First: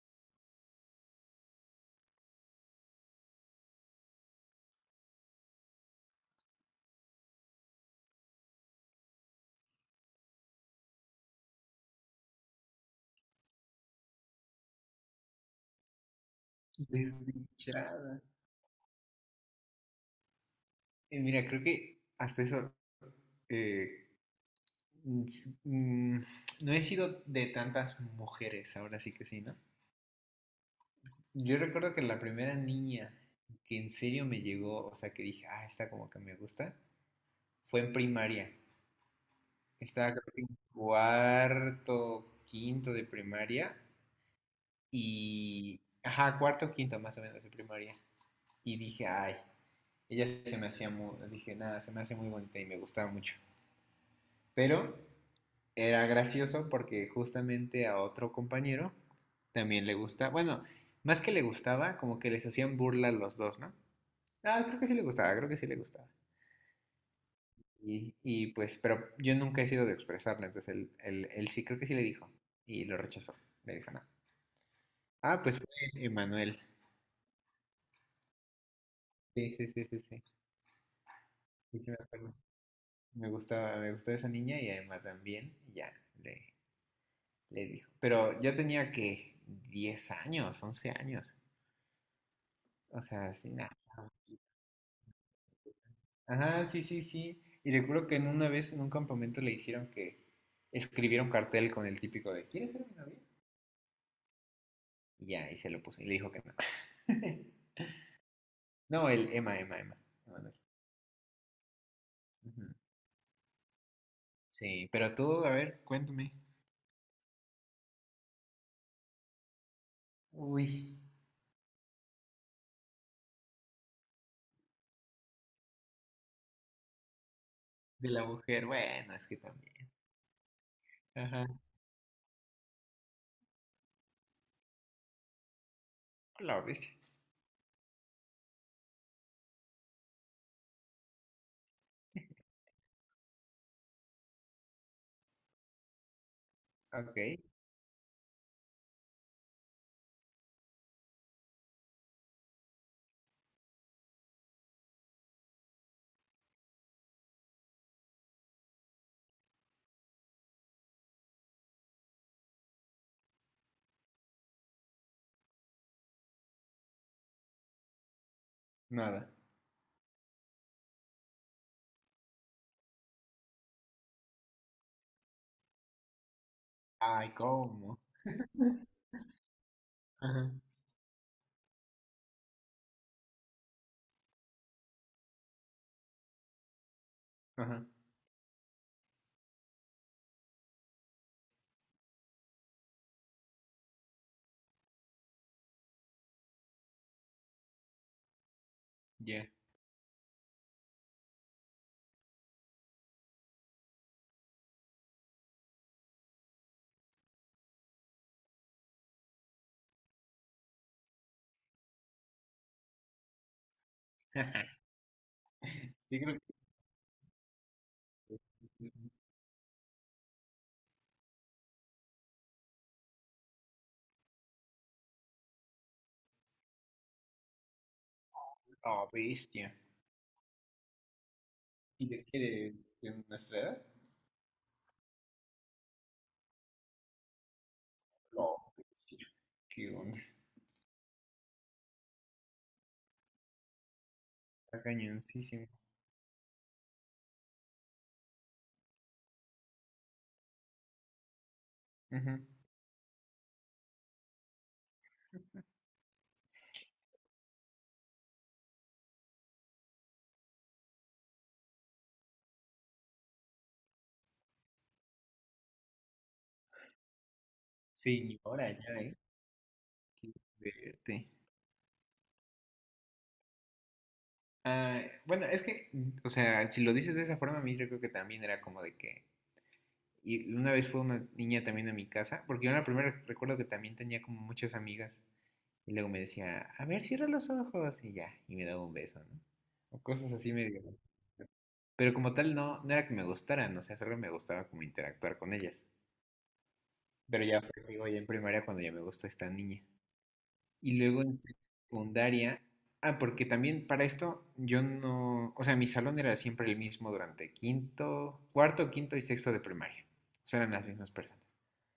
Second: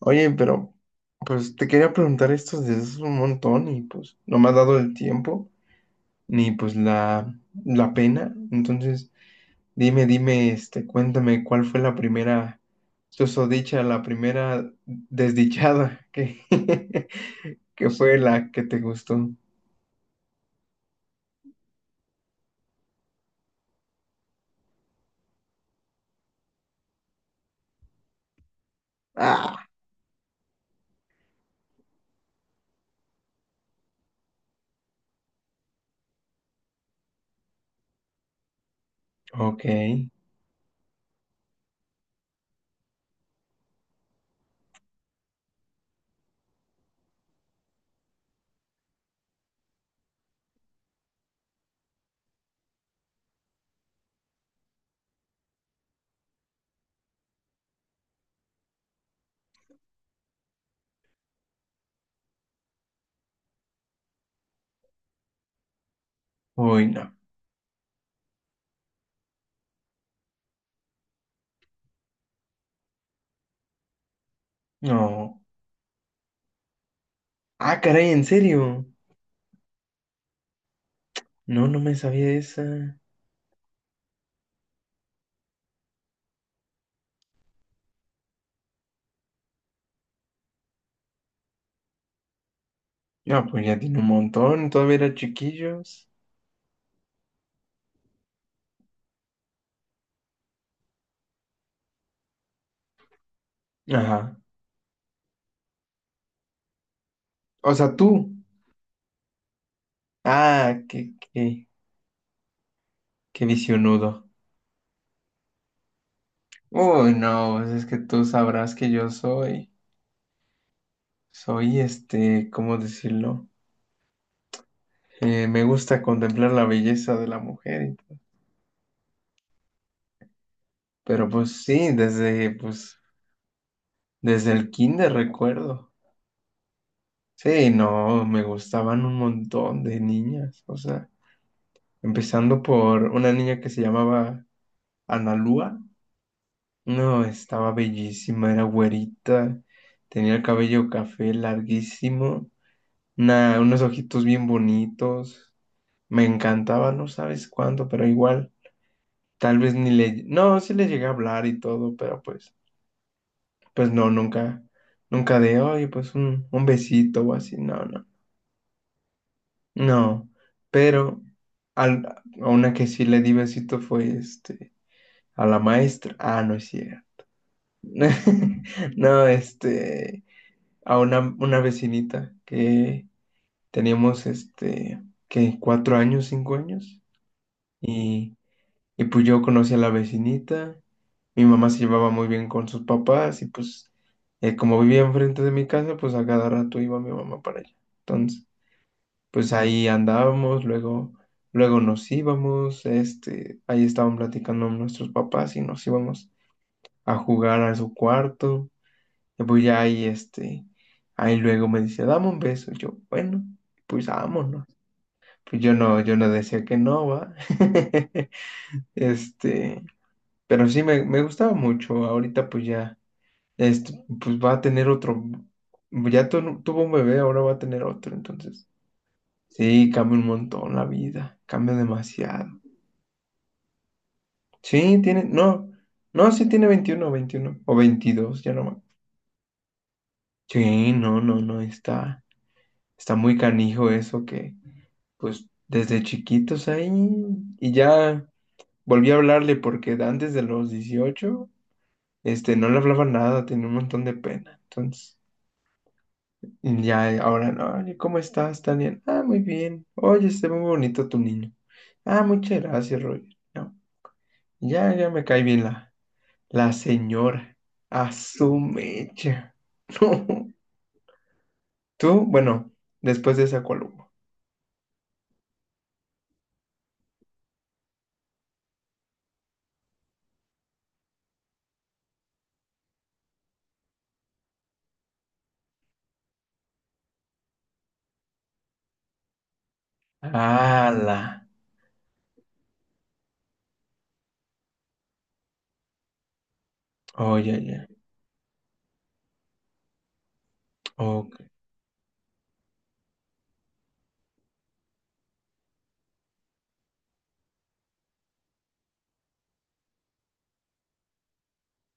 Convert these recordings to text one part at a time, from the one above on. Oye, pero pues te quería preguntar esto desde hace un montón y pues no me ha dado el tiempo ni pues la pena. Entonces, dime, dime, cuéntame cuál fue la primera susodicha, la primera desdichada que, que fue Desdichada. la que te gustó. Mira, creo que hasta eso. eh, mm, no he sido de tantas mujeres, ahora sí que sí, ¿no? Yo recuerdo que la primera niña que en serio me llegó, o sea, que dije, ah, esta como que me gusta, fue en primaria. Ok. Estaba creo que en cuarto, quinto de primaria y, ajá, cuarto, quinto más o menos de primaria. Y dije, ay, ella se me hacía muy, dije, nada, se me hace muy bonita y me gustaba mucho. Pero era gracioso porque justamente a otro compañero también le gusta, bueno, más que le gustaba, como que les hacían burla a los dos, ¿no? Ah, creo que sí le gustaba, creo que sí le gustaba. Uy, no. Y pues, pero yo nunca he sido de expresarle, entonces él sí, creo que sí le dijo y lo rechazó, le dijo no. No. Ah, pues fue Emanuel. Ah, caray, ¿en serio? Sí, sí, sí, sí, sí. No, Sí, no sí me me sabía acuerdo. esa. Me gustaba esa niña y además también, y ya, le, le dijo. Pero yo tenía que 10 años, 11 años. O sea, No, sí, pues nada. ya tiene un montón, todavía era chiquillos. Ajá, sí, sí, sí. Y recuerdo que en una vez en un campamento le dijeron que escribiera un cartel con el típico de ¿quieres ser mi novia? Ajá. Y ya, y se lo puso. Y le dijo que no. O sea, tú. No, el Emma, Emma, Emma. Emanuel. Ah, qué, qué, Ujú. qué visionudo. Sí, pero tú, a ver, cuéntame. Uy, no, pues es que tú sabrás que yo soy, Uy, soy ¿cómo decirlo? Me gusta contemplar la belleza de la mujer, de la mujer. Bueno, es que también. pero Ajá. pues sí, desde el kinder recuerdo. La bestia. Sí, no, me gustaban un montón de niñas, o sea, empezando por una niña que se llamaba Analúa. No, Ok, estaba bellísima, era güerita, tenía el cabello café larguísimo. Nah, unos ojitos bien bonitos. Me encantaba, no sabes cuándo, pero igual, tal vez ni le... No, sí le llegué a hablar y todo, pero pues no, nunca de, oye, pues un besito o así, no, no, nada. no. Pero al- a una que sí le di besito fue, a la maestra. Ah, no es cierto. Ay, ¿cómo? No, Ajá. a una vecinita que teníamos, que 4 años, 5 años. Ajá, Y Y pues yo conocí a la vecinita, mi mamá se llevaba muy bien con sus papás y pues como vivía enfrente de mi casa, pues a cada rato iba mi mamá para allá. Entonces, ya. pues ahí andábamos, luego nos íbamos, ahí estaban platicando nuestros papás y nos íbamos a jugar a su cuarto. Y pues ya ahí, luego me dice, dame un beso. Y yo, bueno, pues vámonos. Pues yo no, yo Yo no creo decía que no, va. que es Este, Pero sí, me gustaba mucho. Ahorita pues ya, pues va a tener otro, ya tuvo un bebé, ahora va a tener otro. Entonces, una bestia. sí, cambia un montón la vida, cambia ¿Y de qué? demasiado. ¿De nuestra edad? Sí, tiene, no, no, sí tiene veintiuno o 22. No, sí, qué onda. Sí, no, no, no, está muy canijo eso que, Está pues cañoncísimo. desde chiquitos ahí y ya volví a hablarle porque antes de los 18 Ujú. No le hablaba nada, tenía un montón de pena. Entonces... Ya, ahora, no, oye, ¿cómo estás, Tania? Ah, muy bien. Oye, está muy bonito tu niño. Ah, muchas gracias, Roger. No, ya, ya me cae bien la señora. A su Señora, ya, ¿eh? mecha. Qué No. fuerte. Tú, bueno, después de esa columna. Ah, bueno, es que, o sea, si lo dices de esa forma, a mí yo creo que también era como de que. Y una vez fue una niña también a mi casa, porque yo en la primera recuerdo que también tenía como muchas amigas. Y luego me decía, a ver, cierra los ojos y ya, y me daba un beso, ¿no? O cosas así medio. ¡Hala! Pero como tal, no, no era que me gustaran, o sea, solo me gustaba como interactuar con ellas. Pero Oye, ya fue, ya. digo, ya en primaria cuando ya me gustó esta niña. Y luego Ok. en secundaria, ah, porque también para esto yo no, o sea, mi salón era siempre el mismo durante quinto, cuarto, quinto y sexto de primaria. O sea, eran las mismas personas.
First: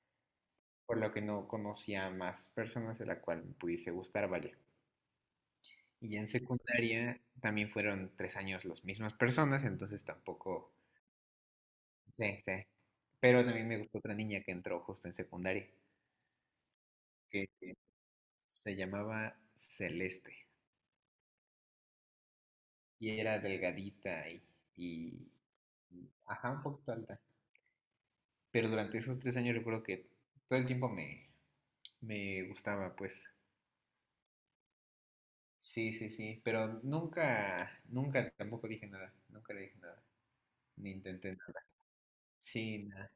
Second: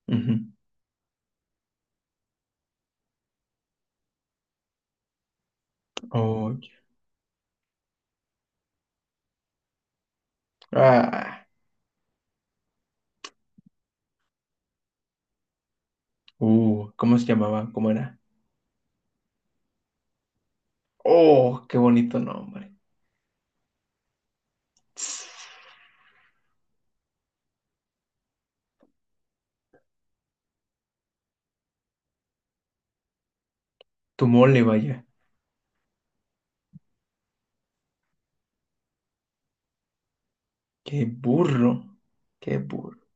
Ujú. Por lo que no conocía más personas de la cual me pudiese gustar, vaya. Y ya en Oye. secundaria también fueron 3 años las mismas personas, entonces tampoco, Ah. sí, sí. Pero también me gustó otra niña que entró justo en secundaria, ¿Cómo se que llamaba? que ¿Cómo era? se llamaba Celeste. Oh, qué bonito nombre. Y era delgadita Tss. y ajá, un poquito alta. Pero durante esos tres años recuerdo que todo el tiempo me, me gustaba, pues. Tu mole, vaya. Sí, sí, sí. Pero nunca, nunca tampoco dije nada. Nunca le dije nada. Ni Qué intenté nada. burro. Qué Sí, burro. nada.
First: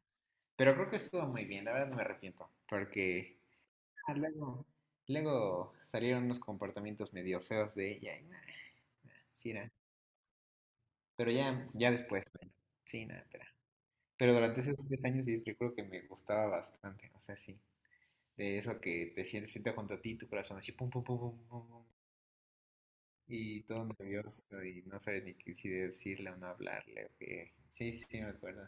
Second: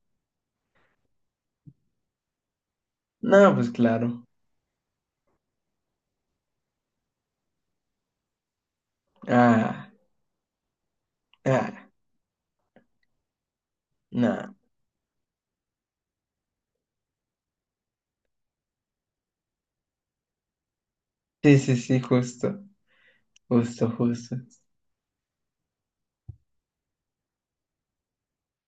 Pero creo que estuvo muy bien. La verdad no me arrepiento. Porque No, pues ah, claro. luego, luego salieron unos comportamientos medio feos de ella. Y nada, sí, nada. Ah, Pero ya, ah, ya después, bueno, sí, nada, pero. Pero no. durante esos tres años sí recuerdo que me gustaba bastante. O sea, sí, de eso que te sientes, sientes junto a ti, tu corazón así, pum, pum, pum, pum, Sí, pum, sí, pum, sí, justo, y todo justo, justo. nervioso y no sabes ni qué- si decirle o no hablarle, o qué. Sí, sí, sí, me acuerdo.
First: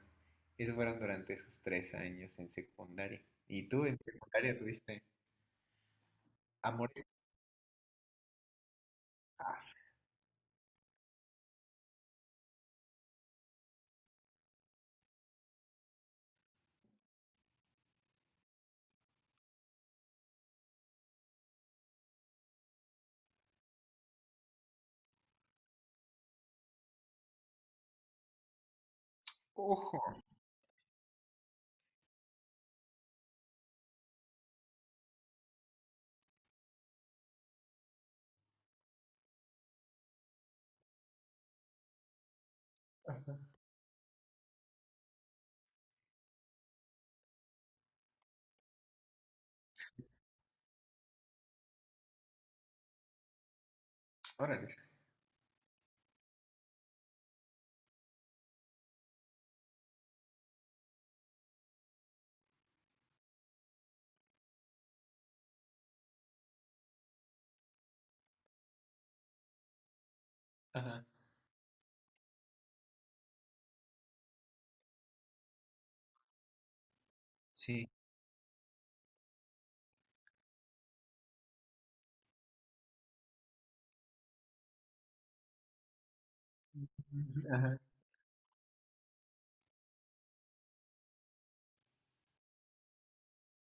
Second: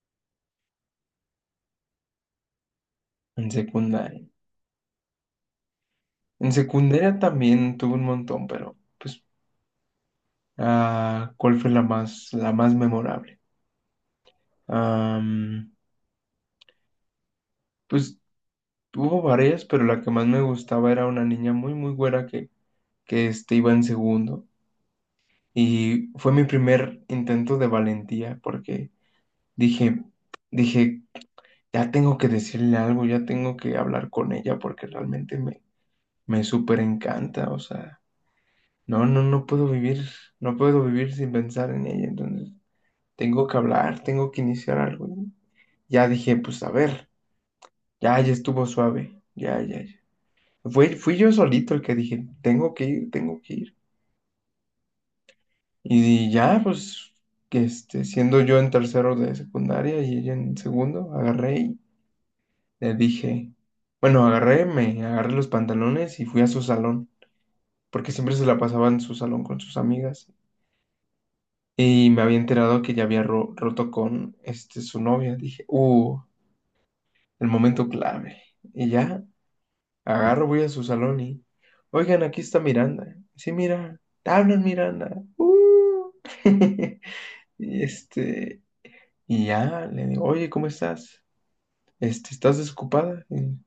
Eso fueron durante esos 3 años en secundaria. En ¿Y tú en secundaria. secundaria tuviste En amores? secundaria también tuve un montón, pero pues, Ah, su- ¿cuál fue la más memorable? Am, pues hubo varias, pero la que más me gustaba era una niña muy, muy güera que iba en segundo. Y fue mi primer intento de valentía, porque ¡ojo! dije, dije, ya tengo que decirle algo, ya tengo que hablar con ella porque realmente me súper encanta, o sea, no, no, no puedo vivir sin pensar en ella, entonces Ajá. tengo que hablar, tengo que iniciar algo, ¿no? Ya dije, pues a ver, ya, ya estuvo suave, ya, ya, ya. Fui yo solito el que dije, tengo que ir, tengo que ir. Órale. Y ya, pues, siendo yo en tercero de secundaria y ella en segundo, agarré. Le dije, bueno, me agarré los pantalones y fui a su salón, porque siempre se la pasaba en su salón con sus amigas. Ajá. Y me había enterado que ya había roto con su novia. Dije, el Sí. momento clave. Y ya, agarro, voy a su salón y, oigan, aquí está Miranda. Sí, mira, te hablan Miranda. Ajá. Y este, y ya, le digo, oye, ¿cómo estás? ¿Estás desocupada? Y,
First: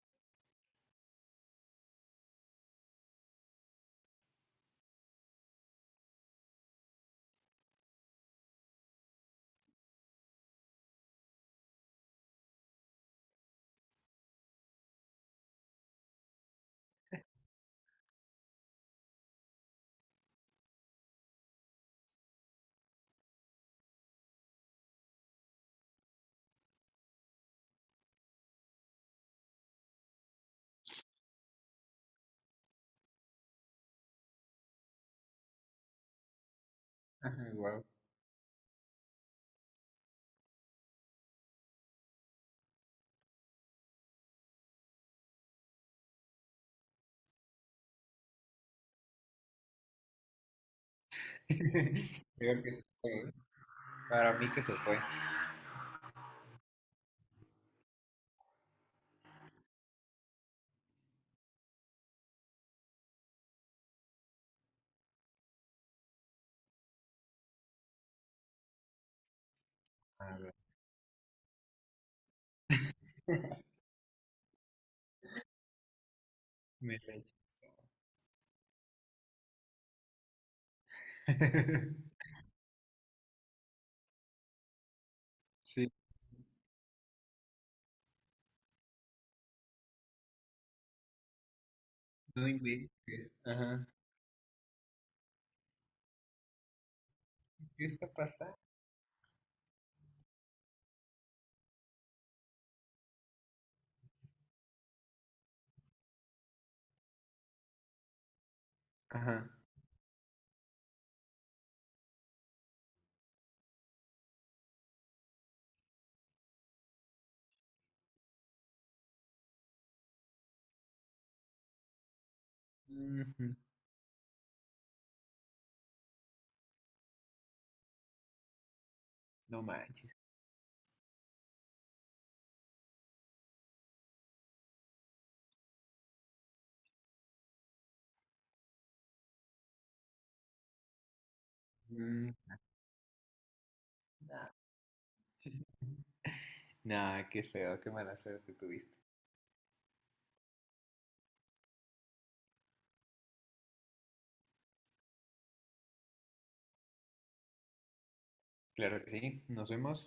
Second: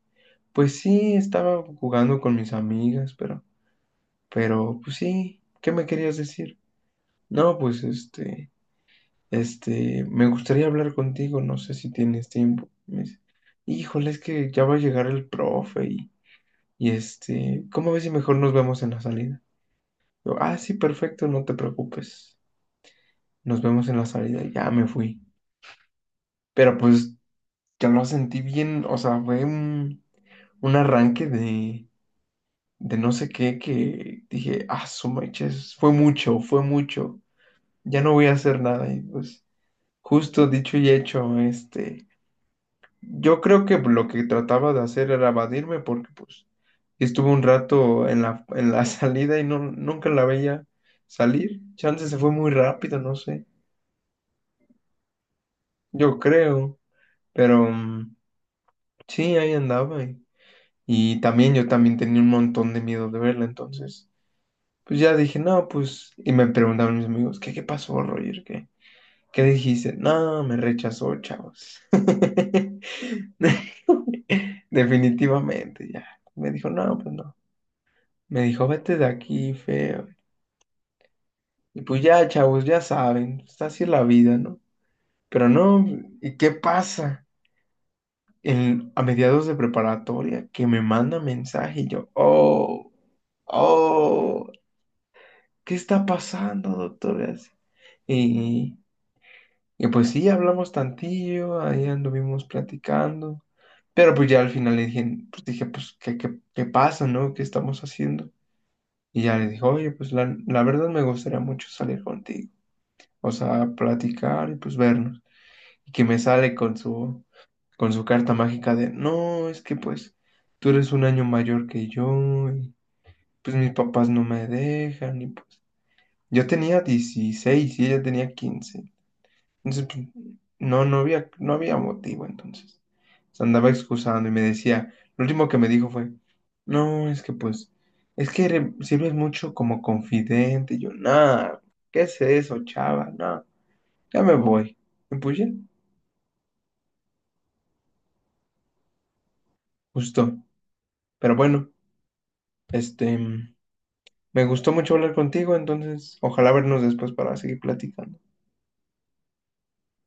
pues sí, estaba jugando con mis amigas, pero... Pero, pues sí, ¿qué me querías decir? No, pues me gustaría hablar contigo, no sé si tienes tiempo. Me dice, híjole, es que ya va a llegar el profe y, ¿cómo ves si mejor nos vemos en la salida? Yo, ah, sí, perfecto, no te preocupes. Nos vemos en la salida, ya me fui. Pero pues ya lo sentí bien, o sea, fue un arranque de no sé qué que dije, ah, su meches, fue mucho, Ajá. Wow. ya no voy a hacer nada y pues. Justo dicho y hecho, yo creo que lo que trataba de hacer era evadirme porque pues estuve un rato en la salida y no, nunca la veía salir. Chance se fue muy Creo que eso rápido, fue, no ¿eh? sé, Para mí que se fue. yo creo, pero sí, ahí andaba y también yo también tenía un montón de miedo de verla, entonces pues ya dije, no, pues, y me preguntaban mis amigos, ¿qué pasó, Roger? ¿Qué? ¿Qué dijiste? Ah, No, bueno. me rechazó, chavos. Definitivamente, ya. Me dijo, no, Me pues la no. Me dijo, vete de aquí, feo. Y pues ya, chavos, ya saben, está así la vida, ¿no? Pero no, Sí, ¿y qué pasa? A mediados de preparatoria, que me manda mensaje y yo, no oh, inventes. Ajá. oh, ¿qué está pasando, doctora? ¿Qué está pasando? Y Y pues sí, hablamos tantillo, ahí anduvimos platicando, pero pues ya al final le dije, pues, ¿qué, pasa, no? ¿Qué estamos haciendo? Y Ajá. ya le dije, oye, pues la verdad me gustaría mucho salir contigo, o sea, platicar y pues vernos. Y que me sale con su carta mágica de, no, es que pues tú eres un año mayor que yo, y Ujú, pues mis papás no me dejan, y pues yo tenía 16 y ella tenía 15. no Entonces, pues, manches. no, no había motivo entonces. Se andaba excusando y me decía, lo último que me dijo fue, no, es que pues, es que sirves mucho como confidente. Y yo, nada, ¿qué es Mm, eso, chava? No, ya me nah. voy. Y pues ya, Nah, qué feo, qué mala suerte tuviste. justo. Pero bueno, este, me gustó mucho hablar contigo, entonces, ojalá vernos después para seguir platicando. Claro que sí, nos vemos.